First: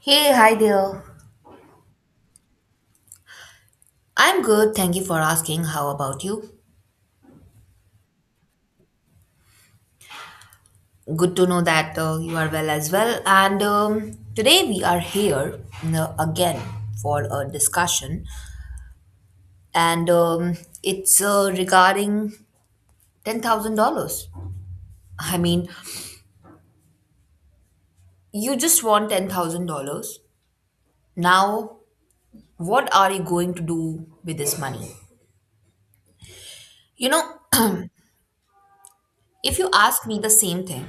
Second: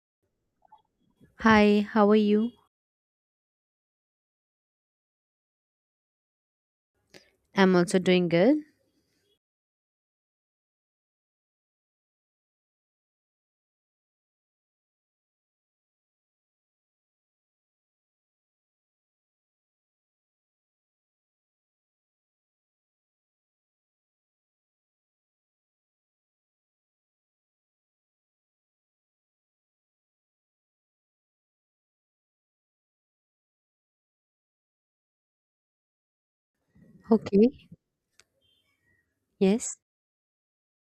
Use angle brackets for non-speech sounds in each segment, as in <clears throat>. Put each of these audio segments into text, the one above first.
Hey, hi there. Hi, how are you? I'm good. Thank you for asking. How about you? I'm also doing good. Good to know that you are well as well. And today we are here again for a discussion, and it's regarding $10,000. I mean, you just want $10,000. Now, what are you going to do with this money? You know, Okay, <clears throat> if you yes. ask me the same thing,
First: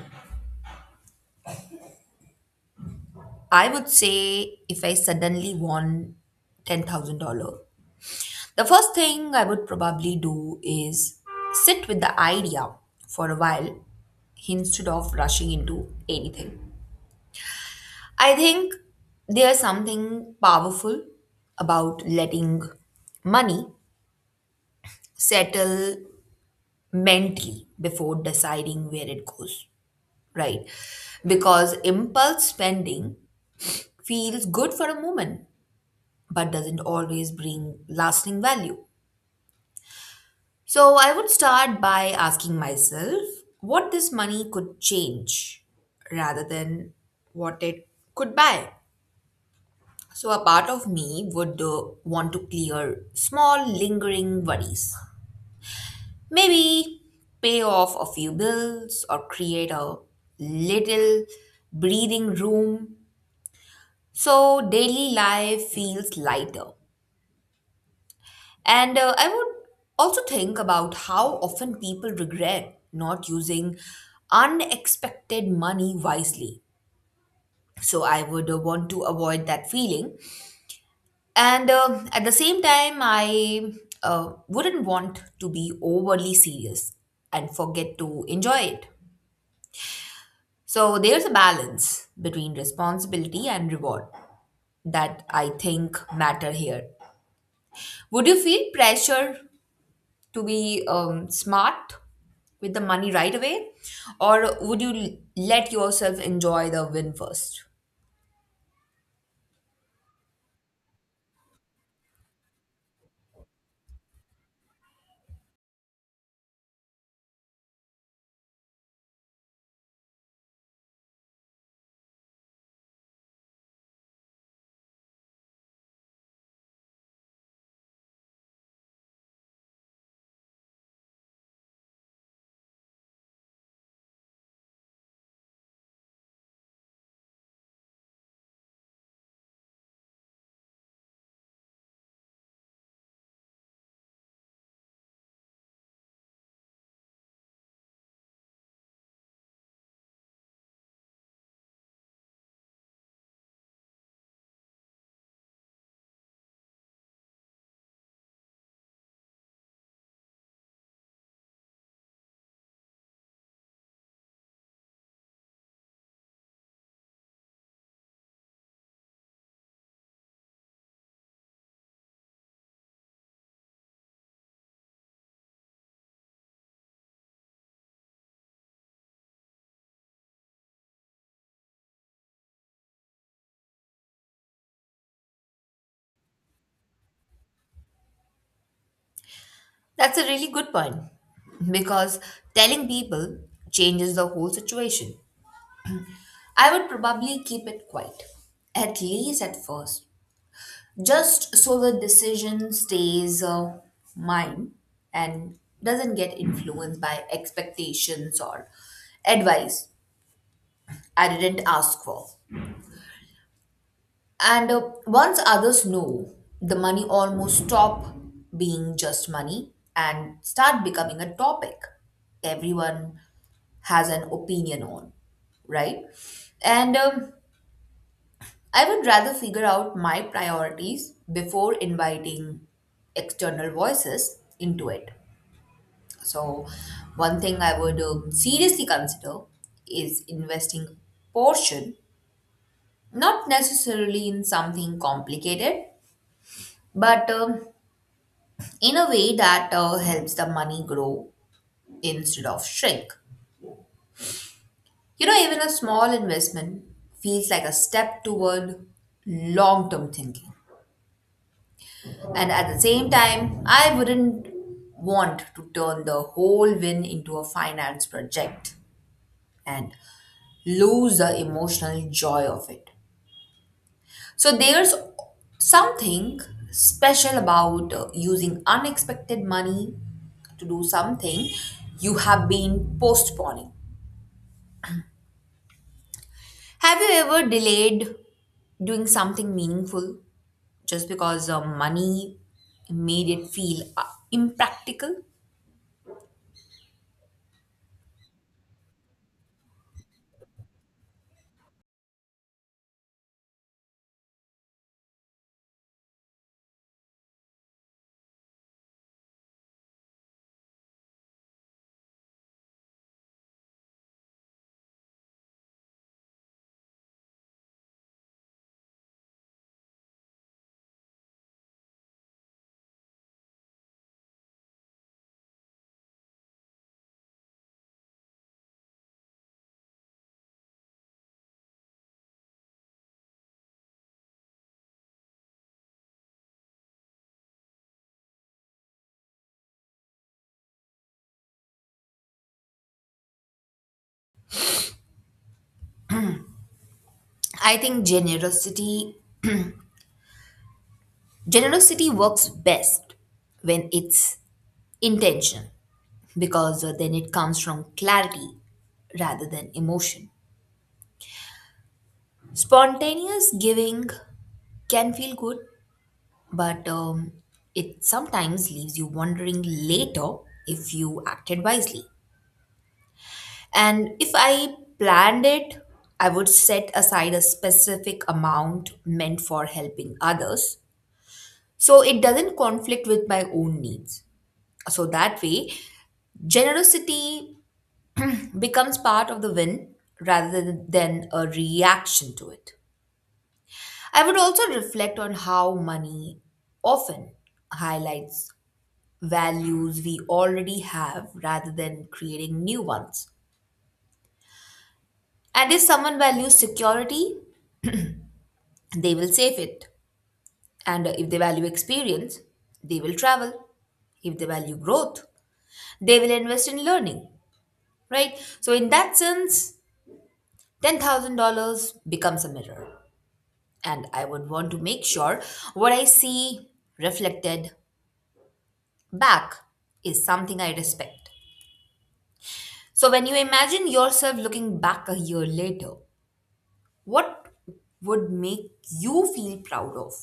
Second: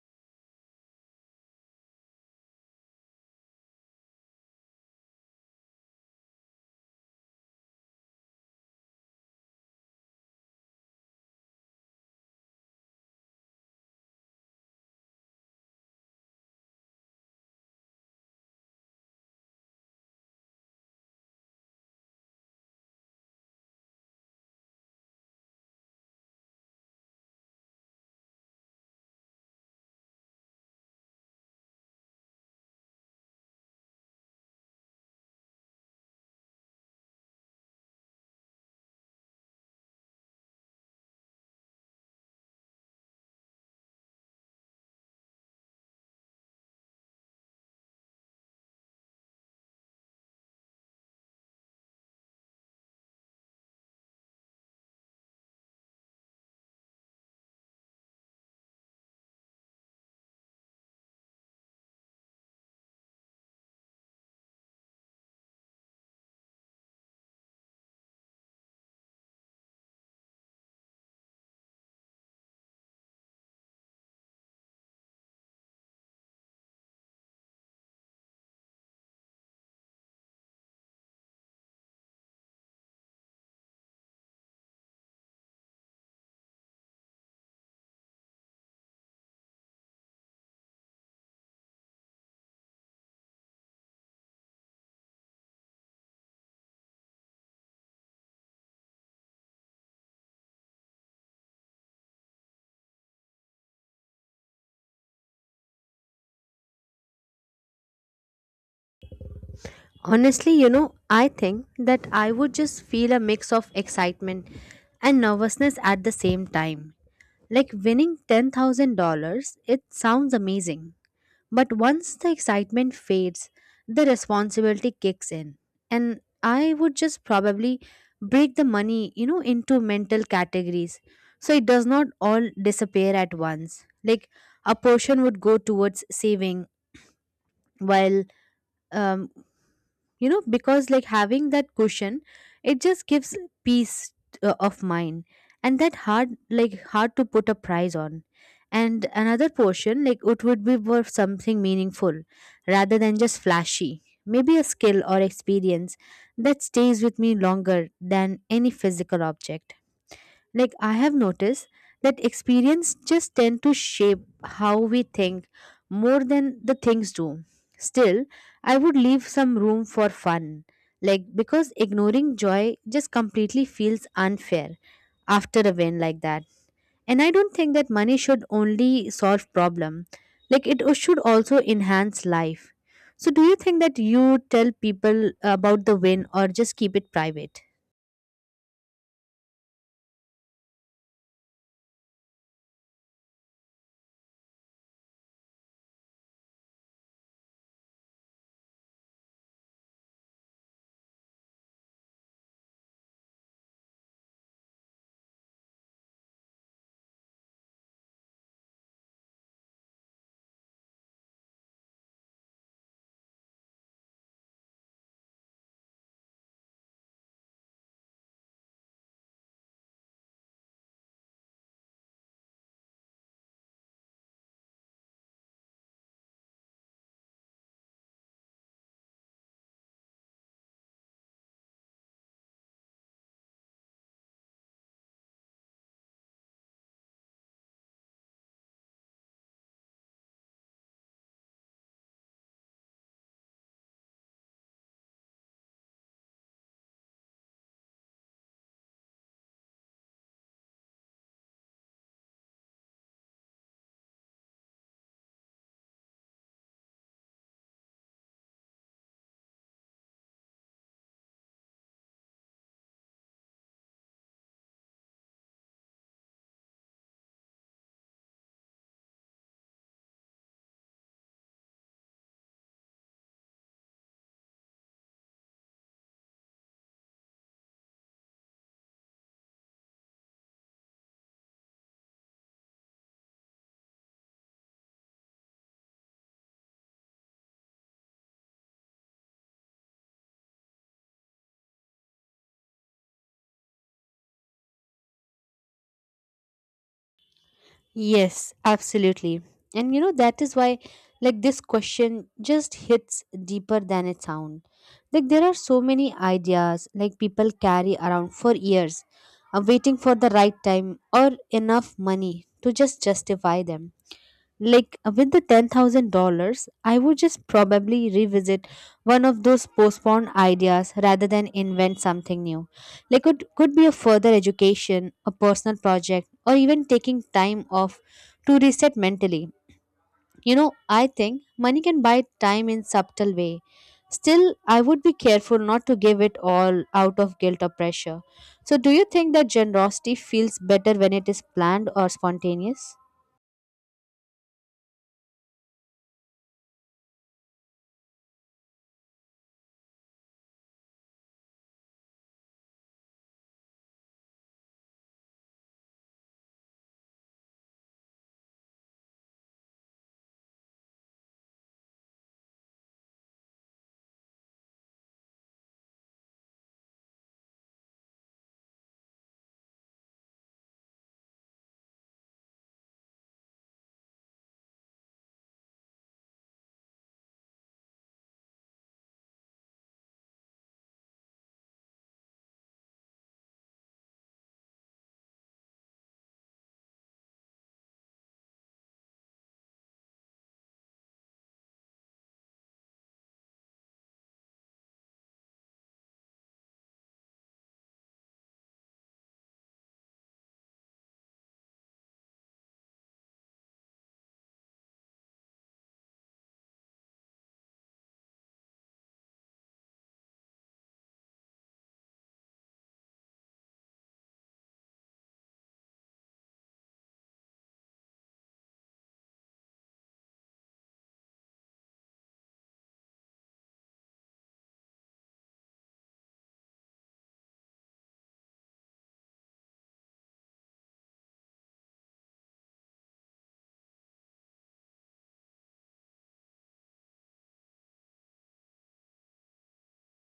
I would say if I suddenly won $10,000. The first thing I would probably do is sit with the idea for a while instead of rushing into anything. I think there's something powerful about letting money settle mentally before deciding where it goes, right? Because impulse spending feels good for a moment but doesn't always bring lasting value. So I would start by asking myself what this money could change rather than what it could buy. So a part of me would want to clear small lingering worries. Maybe pay off a few bills or create a little breathing room so daily life feels lighter. And I would also think about how often people regret not using unexpected money wisely. So I would want to avoid that feeling. And at the same time, I wouldn't want to be overly serious and forget to enjoy it. So there's a balance between responsibility and reward that I think matter here. Would you feel pressure to be smart with the money right away, or would you let yourself enjoy the win first? Honestly, I think that I would just feel a mix of excitement and nervousness at the same time. Like winning $10,000, it sounds amazing. But once the excitement fades, the responsibility kicks in. And I would just probably break the money, into mental categories. So it does not all disappear at once. Like a portion would go towards saving, while um, because like having that cushion, it just gives peace of mind, and that hard, like hard to put a price on. And another portion, like it would be for something meaningful rather than just flashy. Maybe a skill or experience that stays with me longer than any physical object. Like I have noticed that experience just tend to shape how we think more than the things do. Still, I would leave some room for fun. Like because ignoring joy just completely feels unfair after a win like that. And I don't think that money should only solve problem. Like it should also enhance life. So do you think that you tell people about the win or just keep it private? That's a really good point because telling people changes the whole situation. I would probably keep it quiet, at least at first, just so the decision stays mine and doesn't get influenced by expectations or advice I didn't ask for. And once others know, the money almost stop being just money and start becoming a topic everyone has an opinion on, right? And I would rather figure out my priorities before inviting external voices into it. So, one thing I would seriously consider is investing portion, not necessarily in something complicated, but in a way that helps the money grow instead of shrink. You know, even a small investment feels like a step toward long term thinking. And at the same time, I wouldn't want to turn the whole win into a finance project and lose the emotional joy of it. So there's something special about using unexpected money to do something you have been postponing. Have you ever delayed doing something meaningful just because money made it feel impractical? Yes, absolutely. And that is why, like, this question just hits deeper than it sounds. Like, there are so many ideas, like, people carry around for years, waiting for the right time or enough money to just justify them. Like with the $10,000, I would just probably revisit one of those postponed ideas rather than invent something new. Like it could be a further education, a personal project, or even taking time off to reset mentally. I think money can buy time in subtle way. Still, I would be careful not to give it all out of guilt or pressure. So, do you think that generosity feels better when it is planned or spontaneous? I think generosity works best when it's intention because then it comes from clarity rather than emotion. Spontaneous giving can feel good, but it sometimes leaves you wondering later if you acted wisely. And if I planned it, I would set aside a specific amount meant for helping others so it doesn't conflict with my own needs. So that way, generosity becomes part of the win rather than a reaction to it. I would also reflect on how money often highlights values we already have rather than creating new ones. And if someone values security, they will save it. And if they value experience, they will travel. If they value growth, they will invest in learning, right? So, in that sense, $10,000 becomes a mirror. And I would want to make sure what I see reflected back is something I respect. So, when you imagine yourself looking back a year later, what would make you feel proud of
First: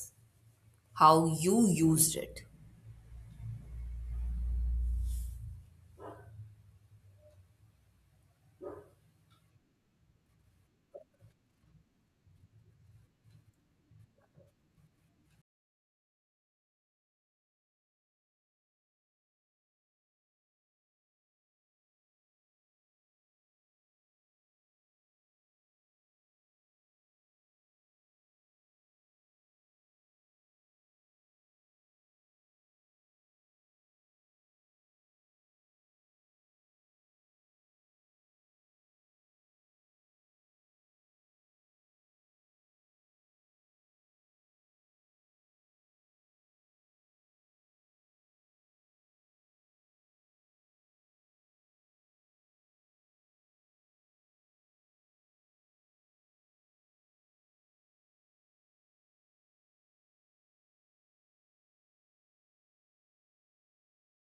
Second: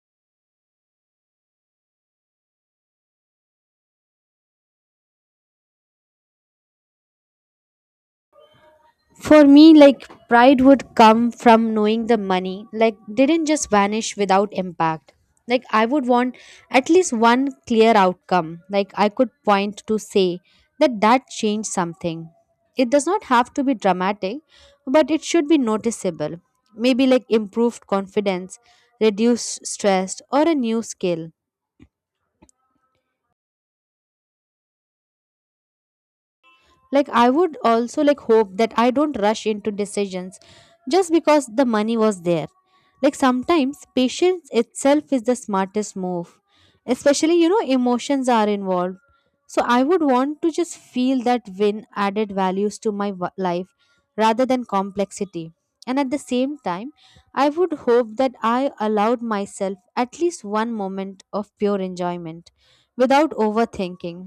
how you used it? For me, like pride would come from knowing the money, like didn't just vanish without impact. Like I would want at least one clear outcome. Like I could point to say that that changed something. It does not have to be dramatic, but it should be noticeable. Maybe like improved confidence, reduced stress, or a new skill. Like I would also like hope that I don't rush into decisions just because the money was there. Like sometimes patience itself is the smartest move, especially emotions are involved. So I would want to just feel that win added values to my life rather than complexity. And at the same time, I would hope that I allowed myself at least one moment of pure enjoyment without overthinking.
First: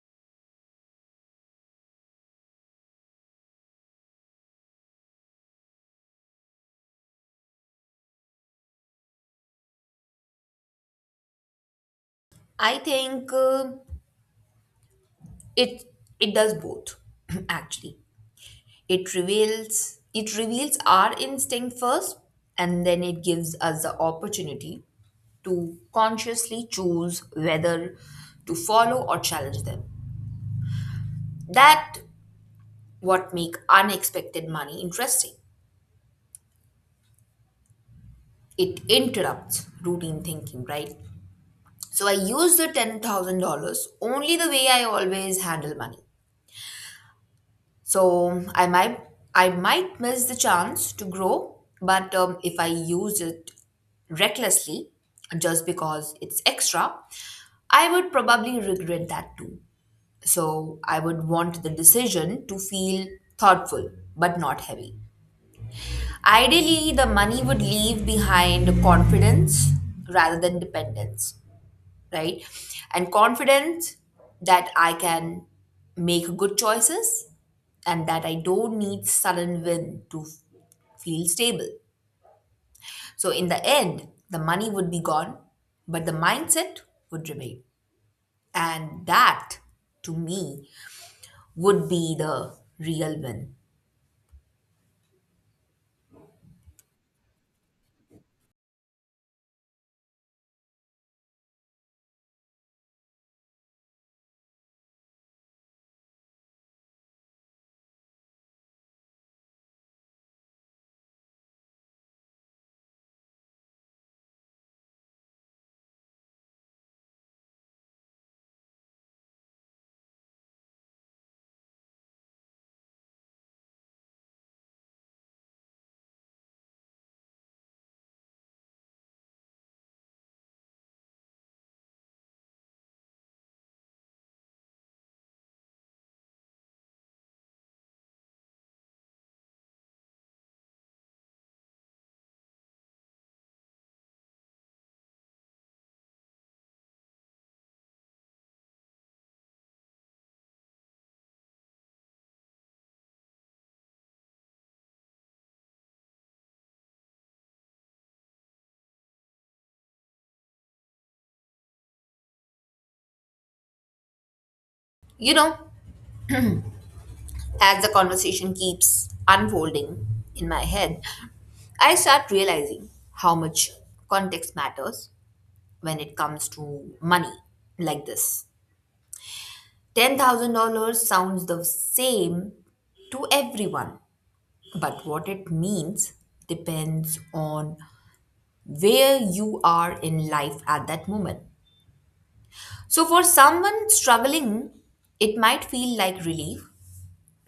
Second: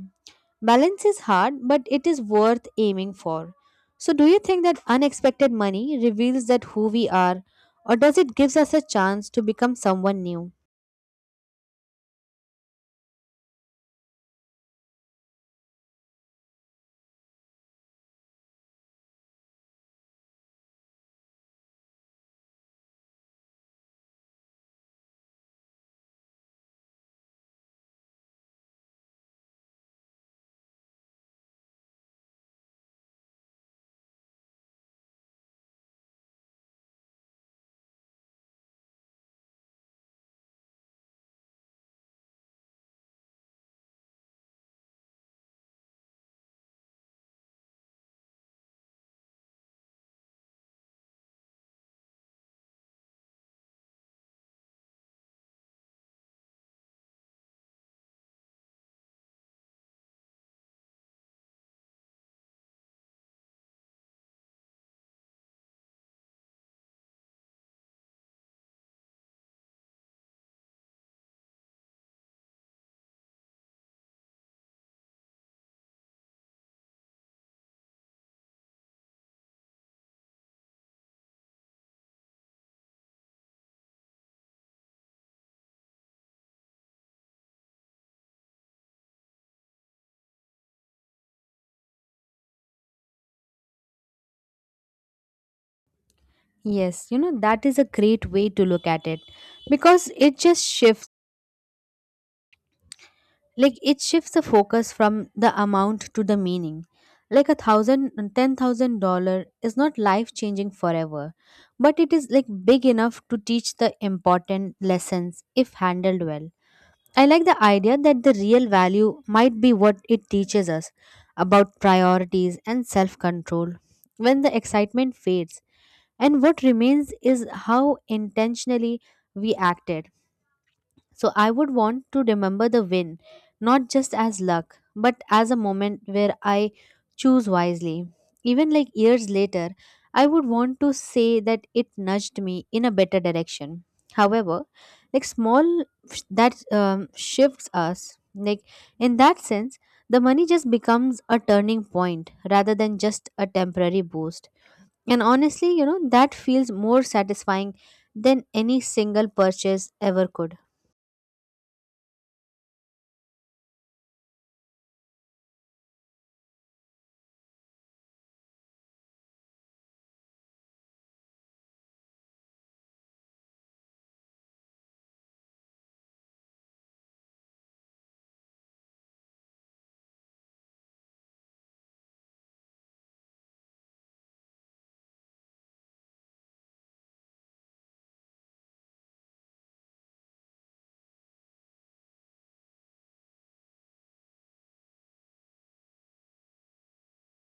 Balance is hard, but it is worth aiming for. So, do you think that unexpected money reveals that who we are, or does it gives us a chance to become someone new? I think it does both, <clears throat> actually. It reveals our instinct first, and then it gives us the opportunity to consciously choose whether to follow or challenge them. That what make unexpected money interesting. It interrupts routine thinking, right? So I use the $10,000 only the way I always handle money. So I might miss the chance to grow, but if I use it recklessly, just because it's extra, I would probably regret that too. So I would want the decision to feel thoughtful but not heavy. Ideally, the money would leave behind confidence rather than dependence, right? And confidence that I can make good choices and that I don't need sudden win to feel stable. So in the end, the money would be gone, but the mindset would remain. And that to me would be the real win. Yes, that is a great way to look at it because it shifts the focus from the amount to the meaning. Like a thousand ten thousand dollar is not life changing forever, but it is like big enough to teach the important lessons if handled well. I like the idea that the real value might be what it teaches us about priorities and self control. When the excitement fades, and what remains is how intentionally we acted. So I would want to remember the win, not just as luck, but as a moment where I choose wisely. Even like years later, I would want to say that it nudged me in a better direction. However, like small that shifts us, like in that sense, the money just becomes a turning point rather than just a temporary boost. And honestly, that feels more satisfying than any single purchase ever could. You know, as the conversation keeps unfolding in my head, I start realizing how much context matters when it comes to money like this. $10,000 sounds the same to everyone, but what it means depends on where you are in life at that moment. So, for someone struggling, it might feel like relief,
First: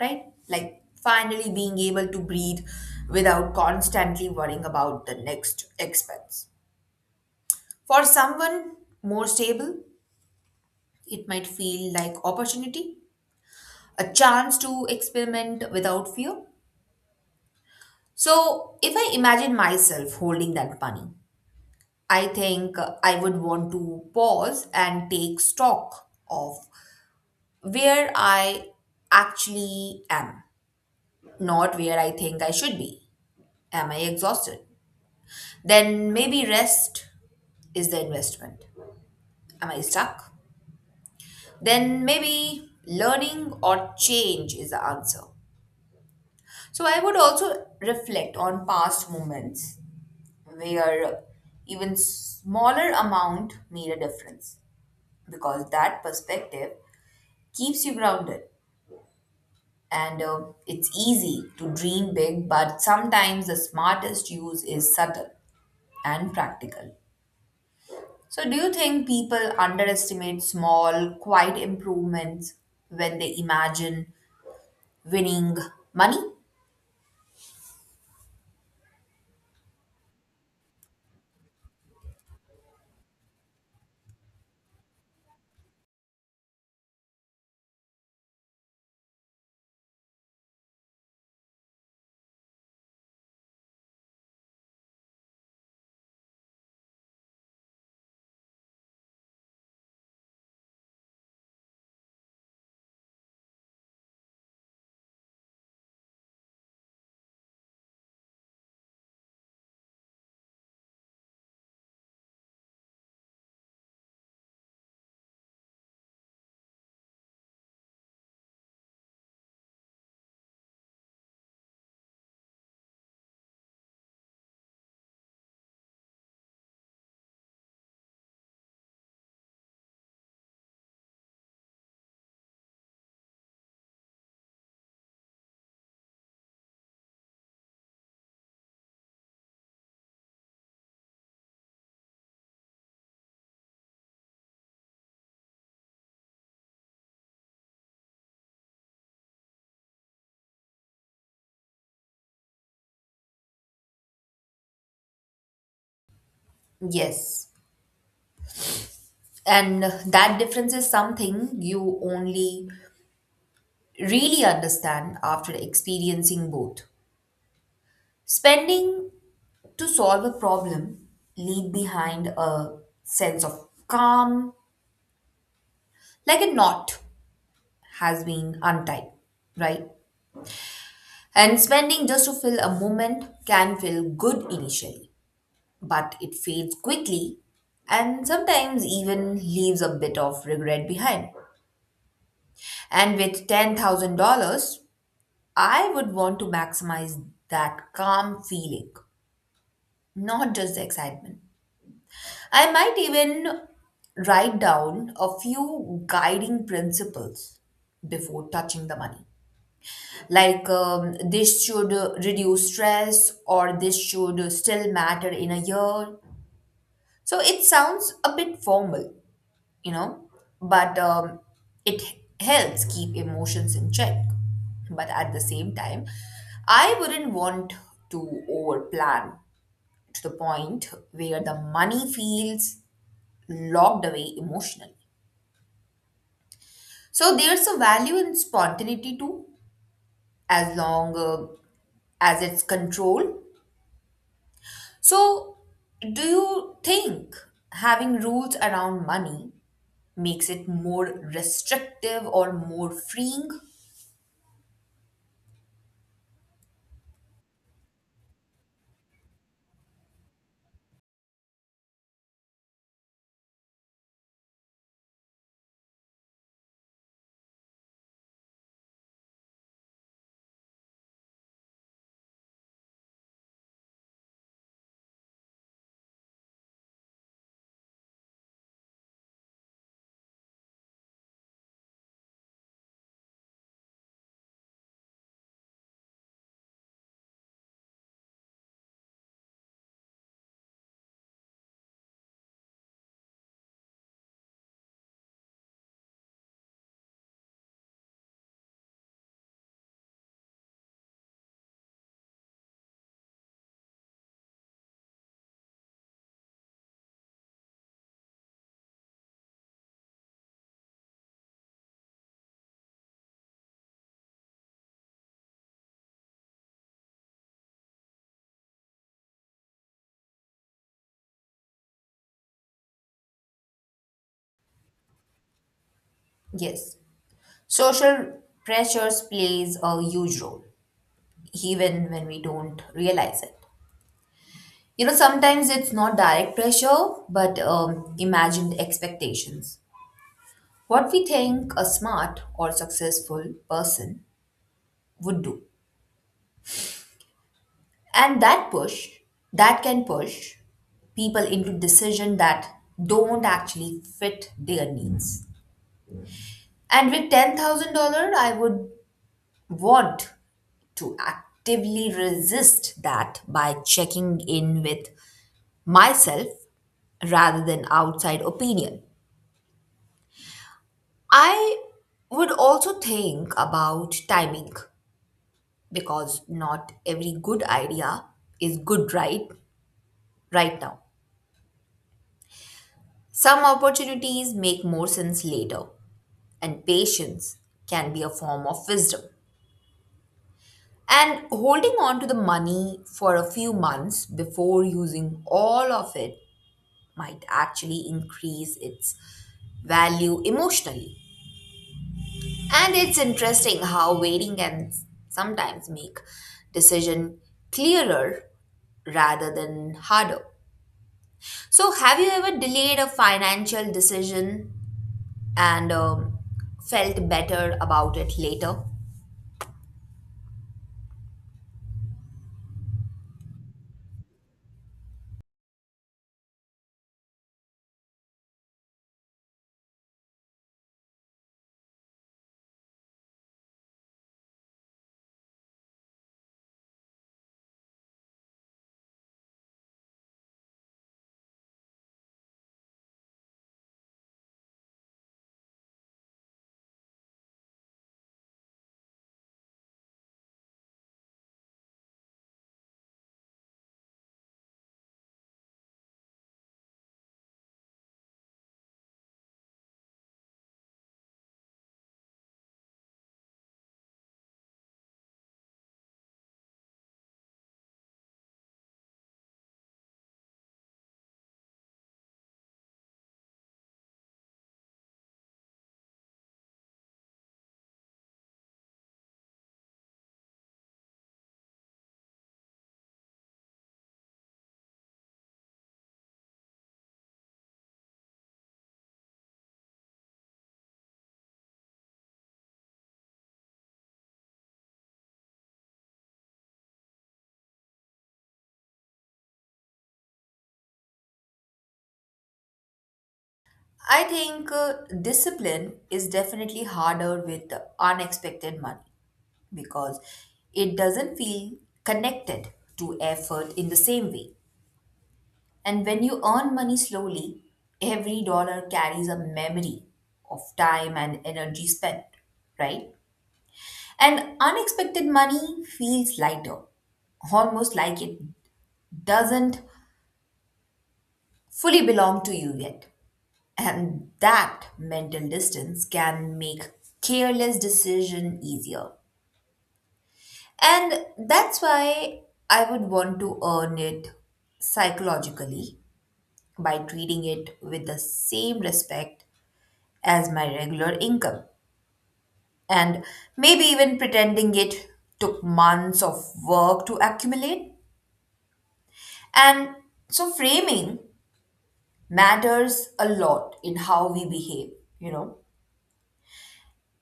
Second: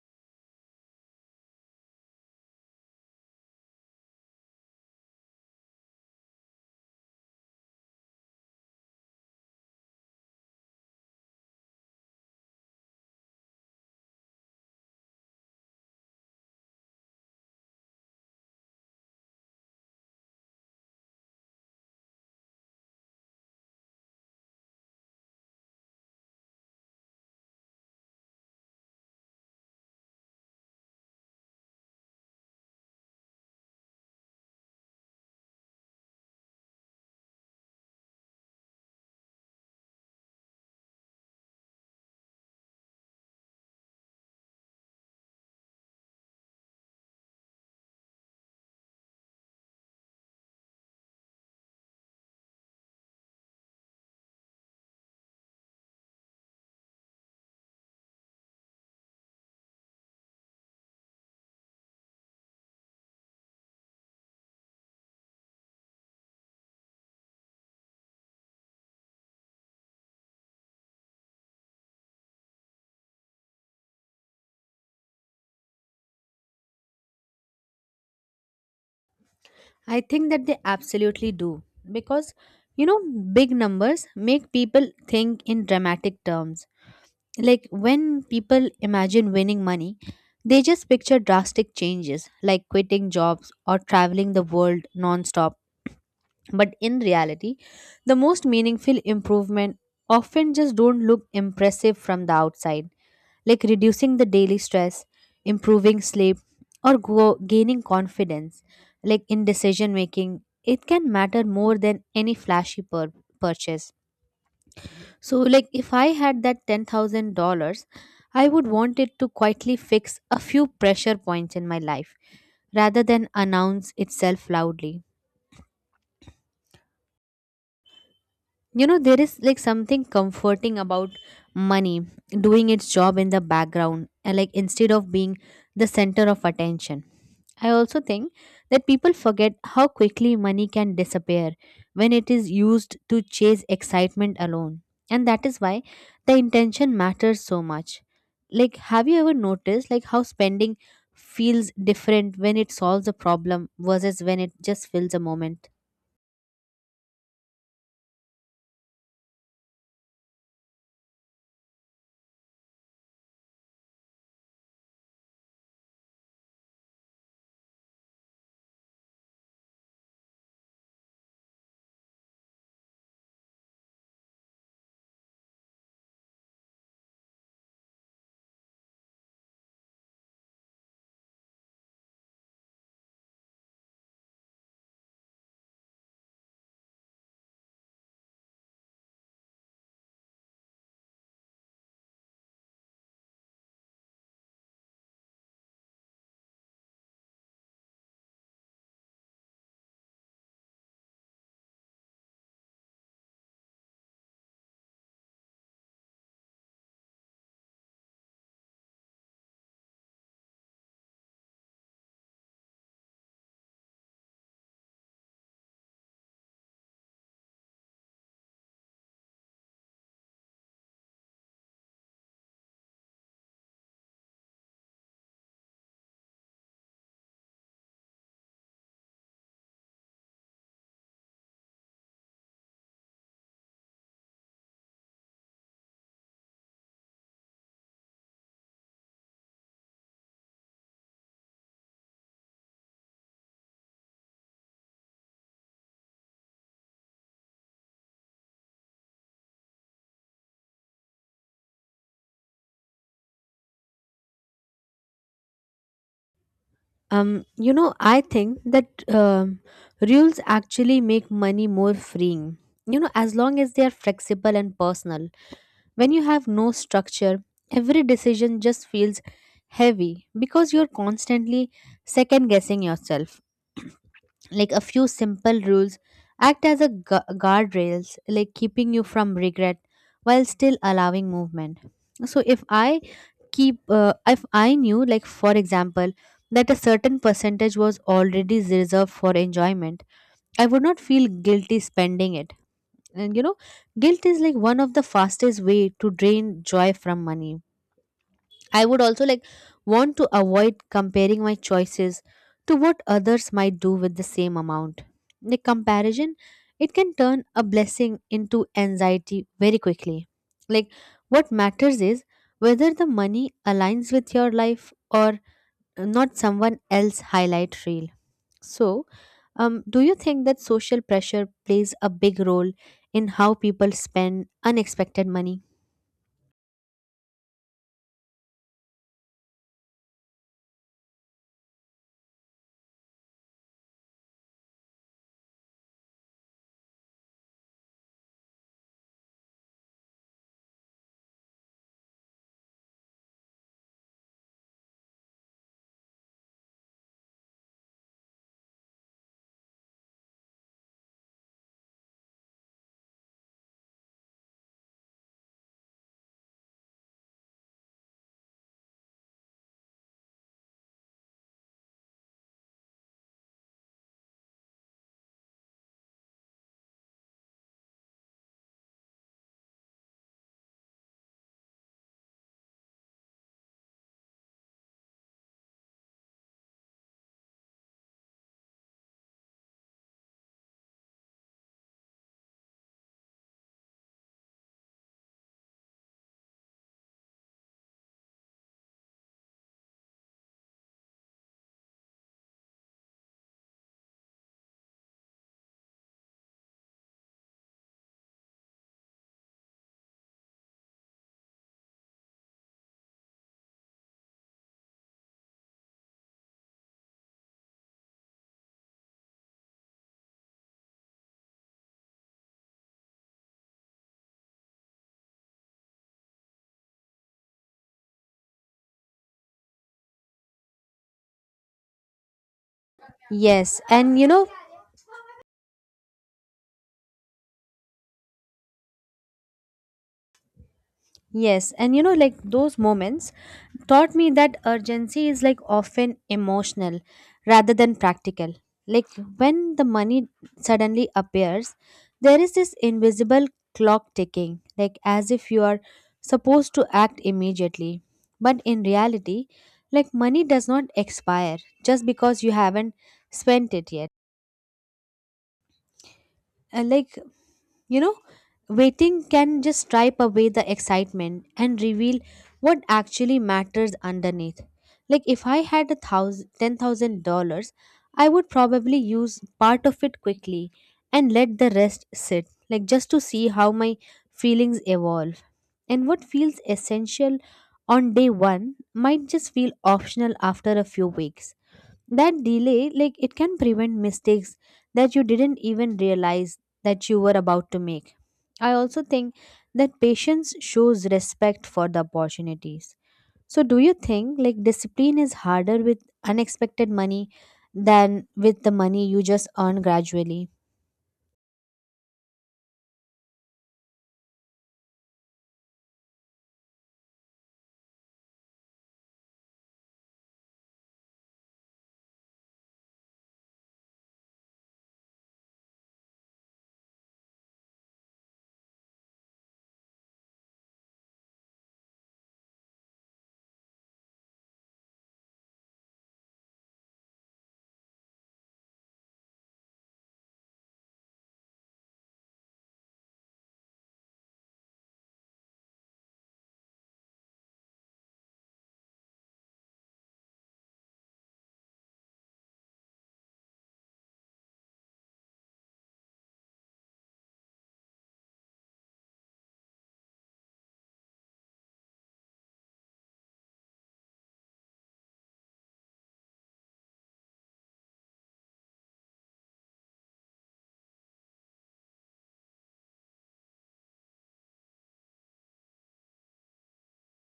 right? Like finally being able to breathe without constantly worrying about the next expense. For someone more stable, it might feel like opportunity, a chance to experiment without fear. So, if I imagine myself holding that money, I think I would want to pause and take stock of where I actually am, not where I think I should be. Am I exhausted? Then maybe rest is the investment. Am I stuck? Then maybe learning or change is the answer. So I would also reflect on past moments where even smaller amount made a difference because that perspective keeps you grounded, and it's easy to dream big but sometimes the smartest use is subtle and practical. So do you think people underestimate small quiet improvements when they imagine winning money? I think that they absolutely do because you know big numbers make people think in dramatic terms. Like when people imagine winning money, they just picture drastic changes like quitting jobs or traveling the world nonstop. But in reality, the most meaningful improvement often just don't look impressive from the outside, like reducing the daily stress, improving sleep, or gaining confidence, like in decision making. It can matter more than any flashy purchase. So, like if I had that $10,000, I would want it to quietly fix a few pressure points in my life rather than announce itself loudly. There is like something comforting about money doing its job in the background, and like instead of being the center of attention. I also think that people forget how quickly money can disappear when it is used to chase excitement alone, and that is why the intention matters so much. Like have you ever noticed, like how spending feels different when it solves a problem versus when it just fills a moment? Yes, and that difference is something you only really understand after experiencing both. Spending to solve a problem leave behind a sense of calm, like a knot has been untied, right? And spending just to fill a moment can feel good initially, but it fades quickly and sometimes even leaves a bit of regret behind. And with $10,000, I would want to maximize that calm feeling, not just the excitement. I might even write down a few guiding principles before touching the money. Like this should reduce stress, or this should still matter in a year. So it sounds a bit formal, you know, but it helps keep emotions in check. But at the same time, I wouldn't want to overplan to the point where the money feels locked away emotionally. So there's a value in spontaneity too, as long as it's controlled. So, do you think having rules around money makes it more restrictive or more freeing? I think that rules actually make money more freeing. As long as they are flexible and personal. When you have no structure, every decision just feels heavy because you're constantly second guessing yourself. Like a few simple rules act as a guardrails, like keeping you from regret while still allowing movement. So if I knew, like for example, that a certain percentage was already reserved for enjoyment, I would not feel guilty spending it. And guilt is like one of the fastest way to drain joy from money. I would also like want to avoid comparing my choices to what others might do with the same amount. The comparison, it can turn a blessing into anxiety very quickly. Like what matters is whether the money aligns with your life or not someone else highlight reel. So, do you think that social pressure plays a big role in how people spend unexpected money? Yes. Social pressures plays a huge role, even when we don't realize it. You know, sometimes it's not direct pressure, but imagined expectations. What we think a smart or successful person would do. And that push, that can push people into decisions that don't actually fit their needs. And with $10,000, I would want to actively resist that by checking in with myself rather than outside opinion. I would also think about timing because not every good idea is good right now. Some opportunities make more sense later and patience can be a form of wisdom. And holding on to the money for a few months before using all of it might actually increase its value emotionally. And it's interesting how waiting can sometimes make decision clearer rather than harder. So, have you ever delayed a financial decision and felt better about it later? Yes, and you know Yes, and like those moments taught me that urgency is like often emotional rather than practical. Like when the money suddenly appears, there is this invisible clock ticking, like as if you are supposed to act immediately. But in reality, like money does not expire just because you haven't spent it yet. And like you know, waiting can just stripe away the excitement and reveal what actually matters underneath. Like if I had $10,000, I would probably use part of it quickly and let the rest sit, like just to see how my feelings evolve. And what feels essential on day one might just feel optional after a few weeks. That delay, like it can prevent mistakes that you didn't even realize that you were about to make. I also think that patience shows respect for the opportunities. So do you think like discipline is harder with unexpected money than with the money you just earn gradually? I think discipline is definitely harder with unexpected money because it doesn't feel connected to effort in the same way. And when you earn money slowly, every dollar carries a memory of time and energy spent, right? And unexpected money feels lighter, almost like it doesn't fully belong to you yet. And that mental distance can make careless decision easier. And that's why I would want to earn it psychologically by treating it with the same respect as my regular income. And maybe even pretending it took months of work to accumulate. And so framing matters a lot in how we behave, you know.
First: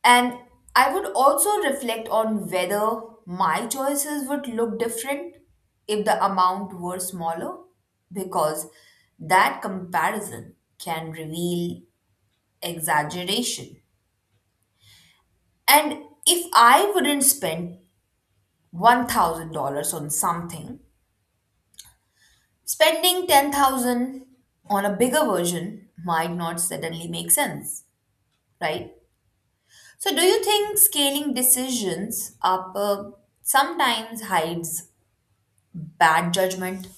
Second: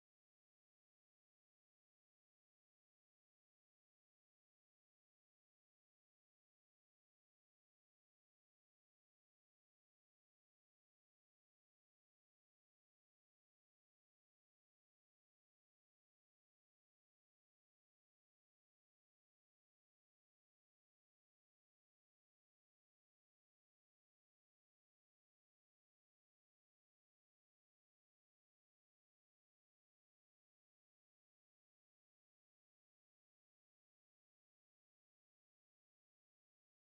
And I would also reflect on whether my choices would look different if the amount were smaller, because that comparison can reveal exaggeration. And if I wouldn't spend $1,000 on something, spending 10,000 on a bigger version might not suddenly make sense, right? So, do you think scaling decisions up sometimes hides bad judgment?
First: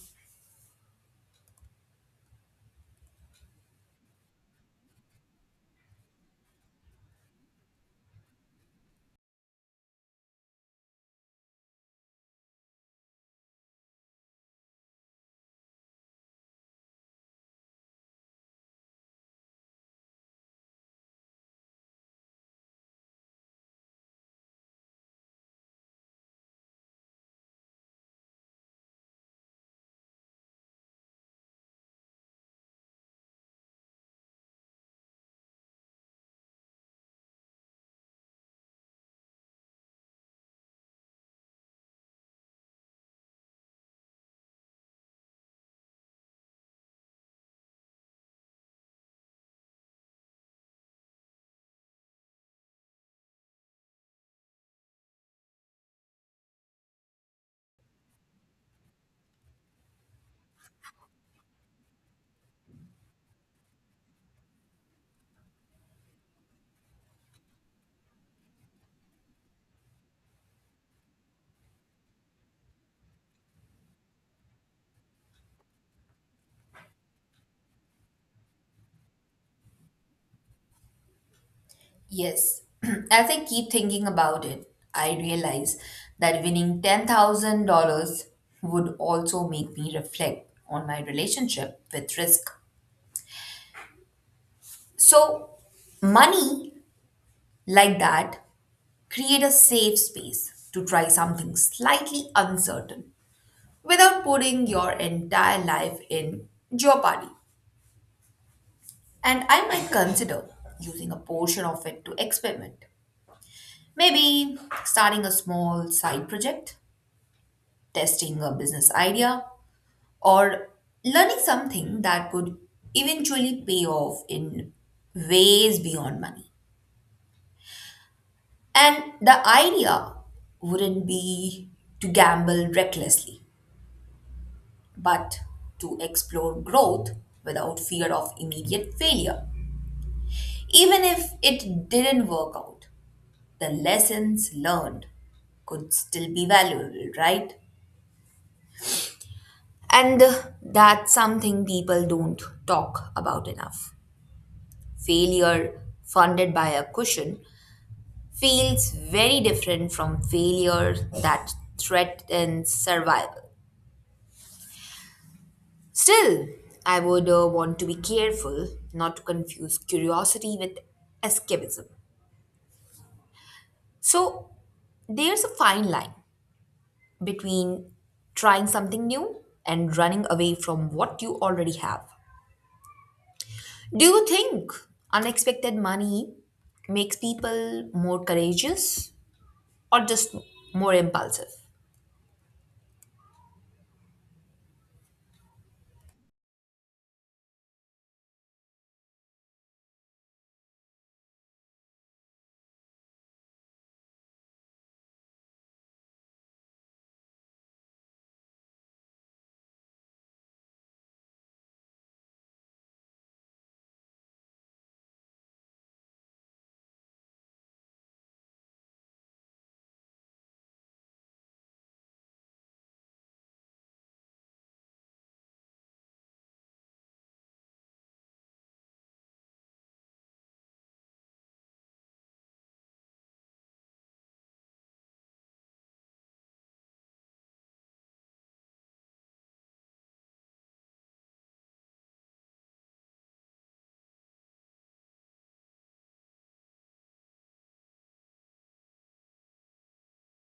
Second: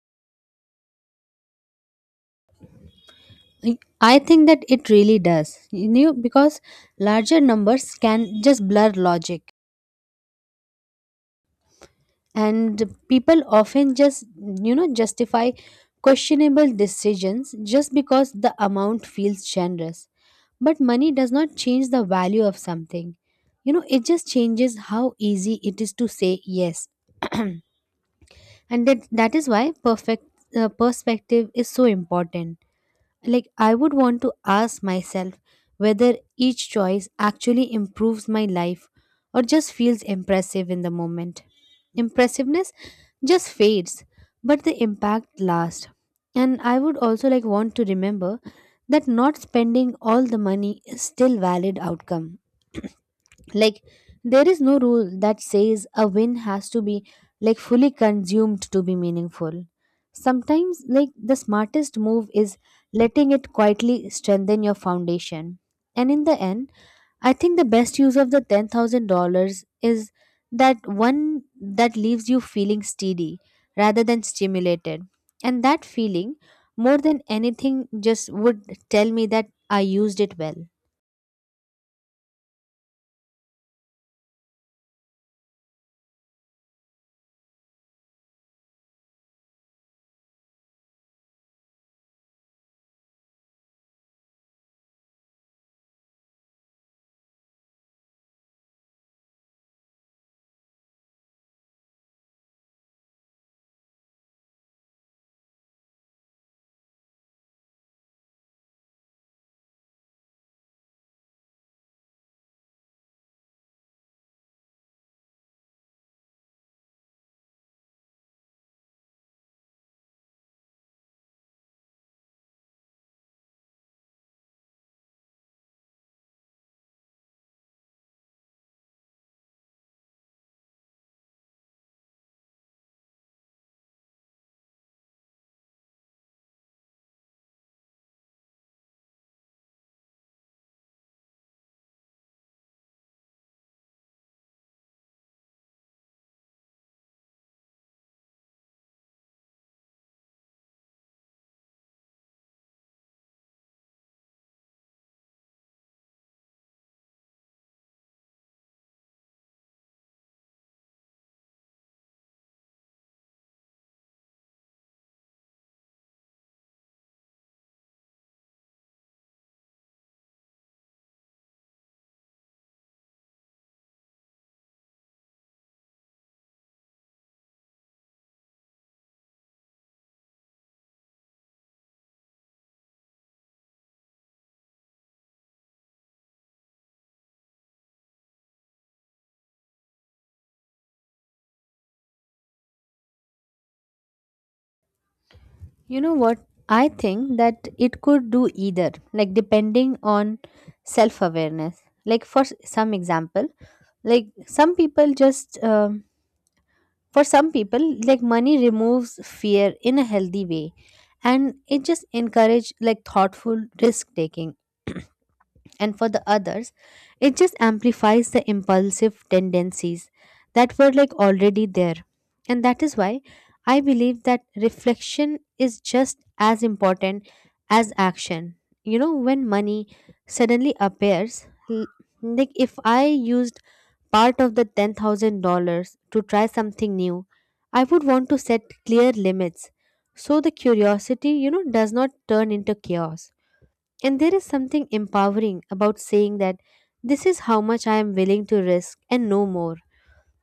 I I think that it really does. Because larger numbers can just blur logic, and people often just justify questionable decisions just because the amount feels generous. But money does not change the value of something. It just changes how easy it is to say yes. <clears throat> And that is why perfect perspective is so important. Like, I would want to ask myself whether each choice actually improves my life or just feels impressive in the moment. Impressiveness just fades, but the impact lasts. And I would also like want to remember that not spending all the money is still valid outcome. Like there is no rule that says a win has to be like fully consumed to be meaningful. Sometimes, like, the smartest move is letting it quietly strengthen your foundation. And in the end, I think the best use of the $10,000 is that one that leaves you feeling steady rather than stimulated. And that feeling, more than anything, just would tell me that I used it well. Yes. <clears throat> As I keep thinking about it, I realize that winning $10,000 would also make me reflect on my relationship with risk. So, money like that create a safe space to try something slightly uncertain without putting your entire life in jeopardy. And I might consider using a portion of it to experiment. Maybe starting a small side project, testing a business idea, or learning something that could eventually pay off in ways beyond money. And the idea wouldn't be to gamble recklessly, but to explore growth without fear of immediate failure. Even if it didn't work out, the lessons learned could still be valuable, right? And that's something people don't talk about enough. Failure funded by a cushion feels very different from failure that threatens survival. Still, I would want to be careful not to confuse curiosity with escapism. So, there's a fine line between trying something new and running away from what you already have. Do you think unexpected money makes people more courageous or just more impulsive? You know what? I think that it could do either, like depending on self awareness. Like, for some example, like for some people, like money removes fear in a healthy way, and it just encourage like thoughtful risk taking. <clears throat> And for the others, it just amplifies the impulsive tendencies that were like already there. And that is why I believe that reflection is just as important as action. When money suddenly appears, l- like if I used part of the $10,000 to try something new, I would want to set clear limits so the curiosity does not turn into chaos. And there is something empowering about saying that this is how much I am willing to risk and no more.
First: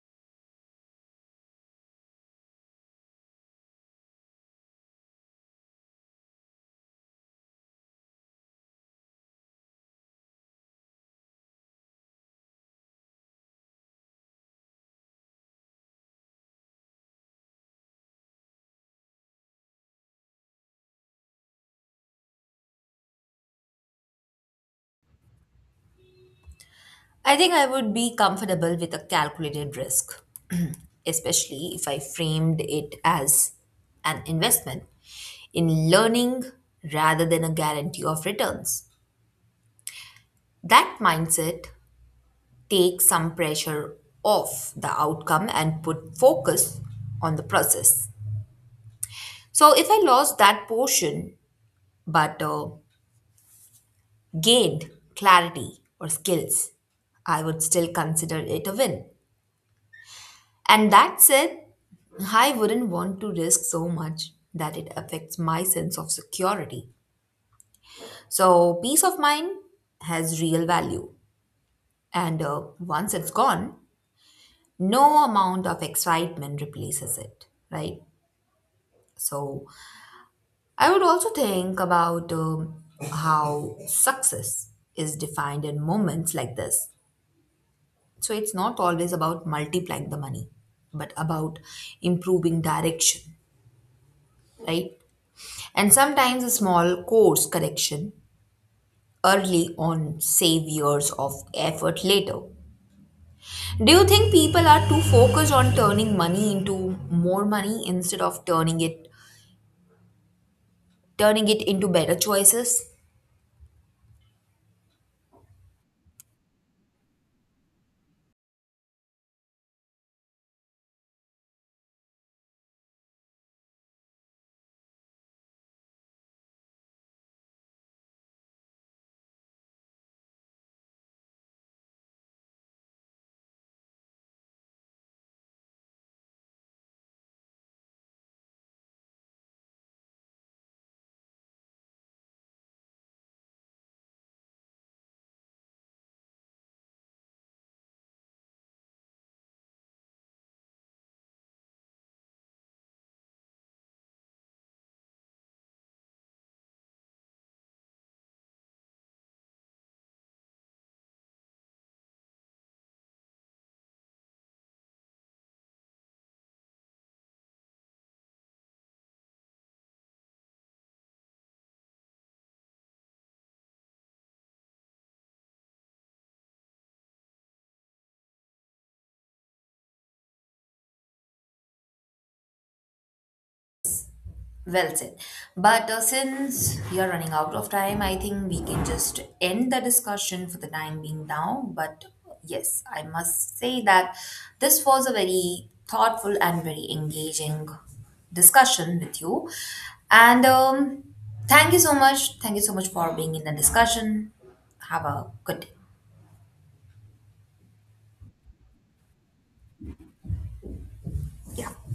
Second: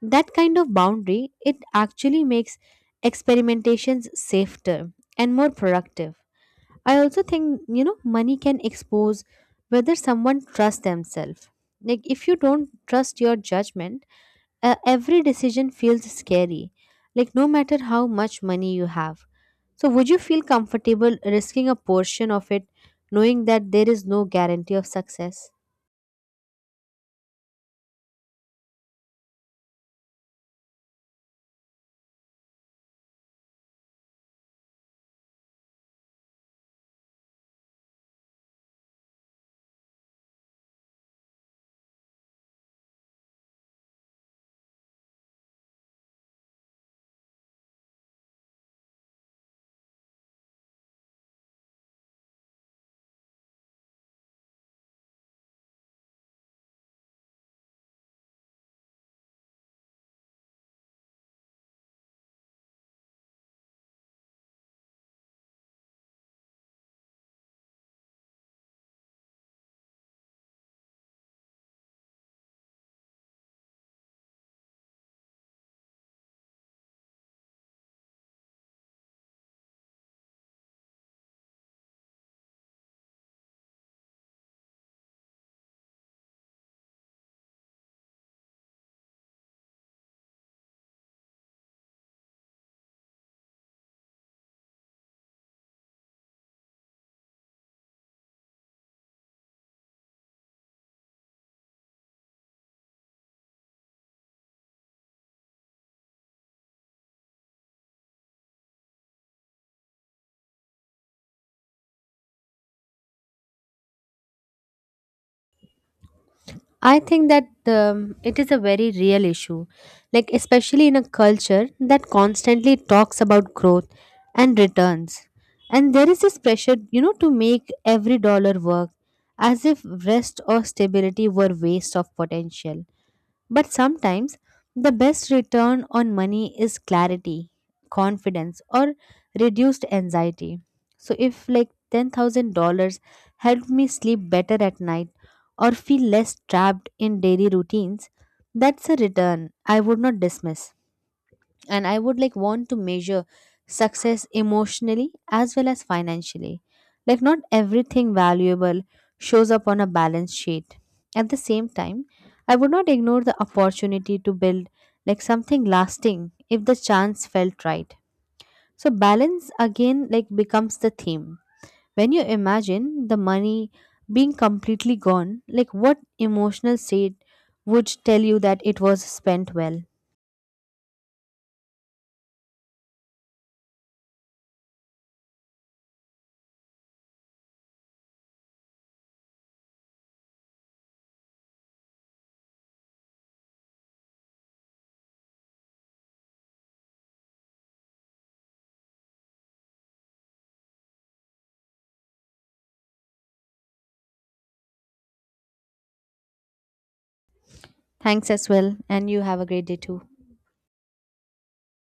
That kind of boundary, it actually makes experimentations safer and more productive. I also think, money can expose whether someone trusts themselves. Like if you don't trust your judgment, every decision feels scary, like no matter how much money you have. So, would you feel comfortable risking a portion of it knowing that there is no guarantee of success? I think I would be comfortable with a calculated risk, <clears throat> especially if I framed it as an investment in learning rather than a guarantee of returns. That mindset takes some pressure off the outcome and put focus on the process. So if I lost that portion, but gained clarity or skills, I would still consider it a win. And that said, I wouldn't want to risk so much that it affects my sense of security. So, peace of mind has real value. And once it's gone, no amount of excitement replaces it, right? So, I would also think about how success is defined in moments like this. So it's not always about multiplying the money, but about improving direction, right? And sometimes a small course correction early on save years of effort later. Do you think people are too focused on turning money into more money instead of turning it into better choices? I think that it is a very real issue, like, especially in a culture that constantly talks about growth and returns. And there is this pressure, to make every dollar work as if rest or stability were waste of potential. But sometimes the best return on money is clarity, confidence, or reduced anxiety. So if like $10,000 helped me sleep better at night or feel less trapped in daily routines, that's a return I would not dismiss. And I would like want to measure success emotionally as well as financially. Like not everything valuable shows up on a balance sheet. At the same time, I would not ignore the opportunity to build like something lasting if the chance felt right. So balance again like becomes the theme. When you imagine the money being completely gone, like what emotional state would tell you that it was spent well? Well said. But since we are running out of time, I think we can just end the discussion for the time being now. But yes, I must say that this was a very thoughtful and very engaging discussion with you. And thank you so much. Thank you so much for being in the discussion. Have a good day. Thanks as well, and you have a great day too. Yeah.